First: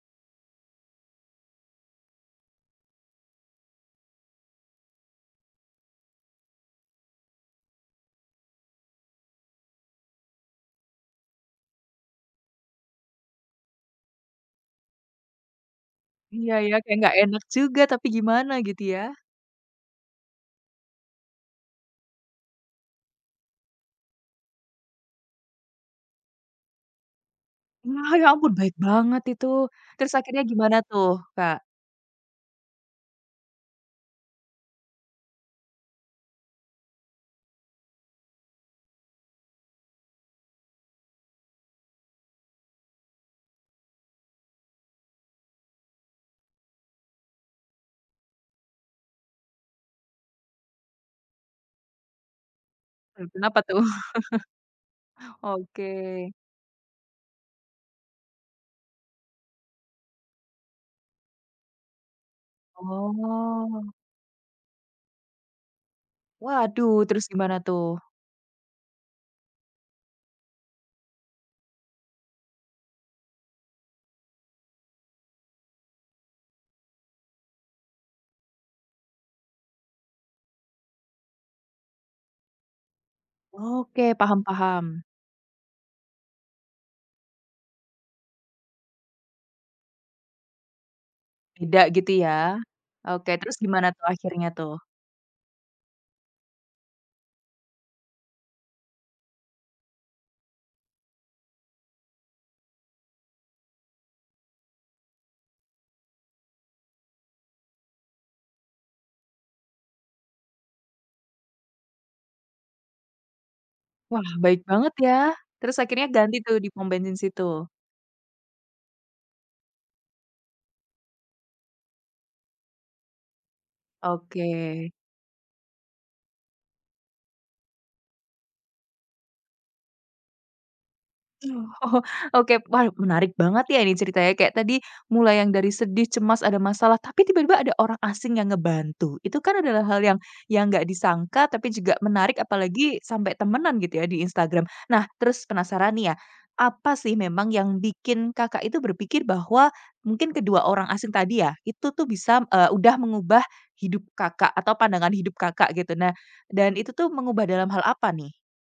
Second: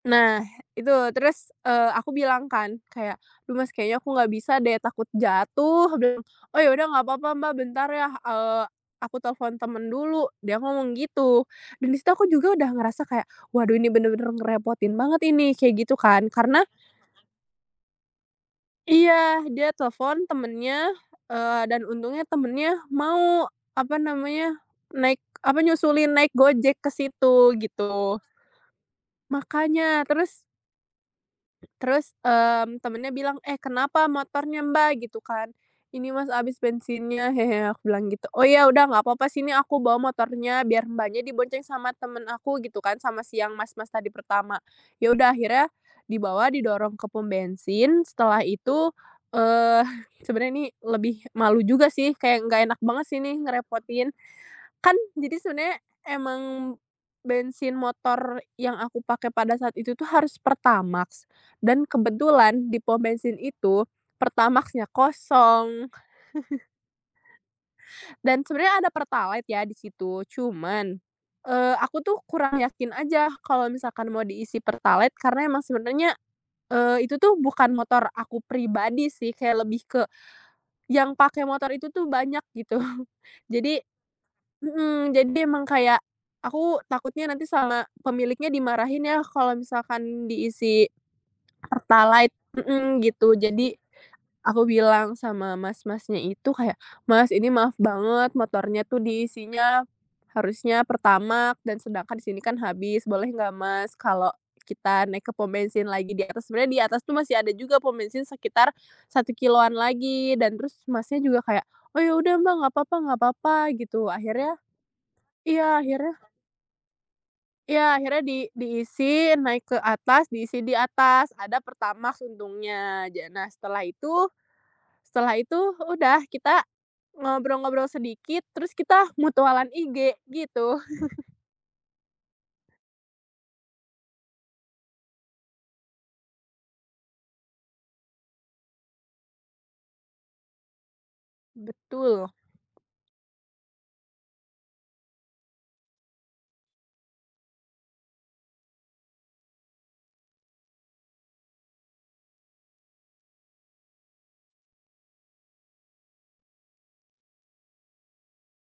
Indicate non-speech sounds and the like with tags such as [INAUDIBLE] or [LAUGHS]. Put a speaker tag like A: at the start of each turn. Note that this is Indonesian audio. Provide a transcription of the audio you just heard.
A: Nah itu terus, eee, aku bilang kan kayak, "Loh mas kayaknya aku nggak bisa deh takut jatuh," aku bilang. "Oh ya udah gak papa Mbak bentar ya, eee, aku telepon temen dulu," dia ngomong gitu, dan di situ aku juga udah ngerasa kayak waduh ini bener-bener ngerepotin banget ini kayak gitu kan.
B: Iya
A: Karena
B: ya, kayak nggak enak juga tapi gimana gitu ya?
A: Iya dia telepon temennya, eee, dan untungnya temennya mau, apa namanya, naik, apa, nyusulin naik GoJek ke situ
B: Wah,
A: gitu.
B: ya ampun baik banget itu,
A: Makanya,
B: terus
A: terus
B: akhirnya gimana tuh, Kak?
A: terus, eee, temennya bilang "Eh kenapa motornya Mbak?" gitu kan. "Ini mas habis bensinnya hehe," aku bilang gitu. "Oh ya udah nggak apa-apa sini aku bawa motornya biar Mbaknya dibonceng sama temen aku," gitu kan, sama si yang mas-mas tadi pertama. Ya udah akhirnya dibawa didorong ke pom bensin setelah itu, eee, sebenernya ini lebih malu juga sih, kayak nggak enak banget sih
B: Hmm,
A: nih
B: kenapa tuh?
A: ngerepotin. Kan
B: [LAUGHS]
A: jadi sebenernya
B: Oke.
A: emang bensin motor yang aku pakai pada saat itu tuh harus pertamax dan kebetulan di pom bensin itu
B: Oh.
A: pertamaxnya kosong. [CHUCKLES]
B: Waduh, terus gimana tuh?
A: Dan sebenernya ada pertalite ya di situ cuman, eee, aku tuh kurang yakin aja kalau misalkan mau diisi pertalite karena emang sebenernya, eee, itu tuh bukan motor aku pribadi sih, kayak lebih ke yang pakai motor itu tuh banyak gitu jadi
B: Oke, paham paham.
A: mhm, jadi emang kayak aku takutnya nanti sama pemiliknya dimarahin ya kalau misalkan diisi
B: Tidak gitu
A: pertalite
B: ya,
A: mhm,
B: oke
A: gitu
B: terus
A: jadi
B: gimana tuh, akhirnya
A: aku
B: tuh?
A: bilang sama mas-masnya itu kayak "Mas, ini maaf banget motornya tuh diisinya harusnya pertamax dan sedangkan sini kan habis boleh gak, mas kalau kita naik ke pom bensin lagi di atas?" Sebenernya di atas tuh masih ada juga pom bensin sekitar 1 kilometeran lagi dan terus mas nya juga kayak, "Oh ya udah Mbak gapapa gak papa," gitu
B: Wah,
A: akhirnya
B: baik banget ya, terus
A: iya
B: akhirnya
A: akhirnya
B: ganti tuh di pom bensin situ?
A: iya akhirnya di diisi, naik ke atas diisi di atas ada pertamax untungnya ja nah, setelah itu
B: Oke.
A: setelah itu udah kita ngobrol-ngobrol sedikit terus kita mutualan IG gitu. [LAUGHS]
B: Oh oh, oke, wah menarik banget ya ini ceritanya kayak tadi, mulai yang dari sedih cemas ada masalah, tapi tiba-tiba ada orang asing yang ngebantu, itu kan adalah hal yang yang nggak disangka tapi juga
A: Betul.
B: menarik apalagi, sampai temenan gitu ya di Instagram. Nah, terus penasaran nih ya, apa sih memang yang bikin, Kakak, itu berpikir bahwa mungkin kedua orang asing tadi ya itu tuh bisa eee, udah mengubah hidup, Kakak, atau pandangan hidup, Kakak, gitu. Nah, dan itu tuh mengubah dalam hal apa nih?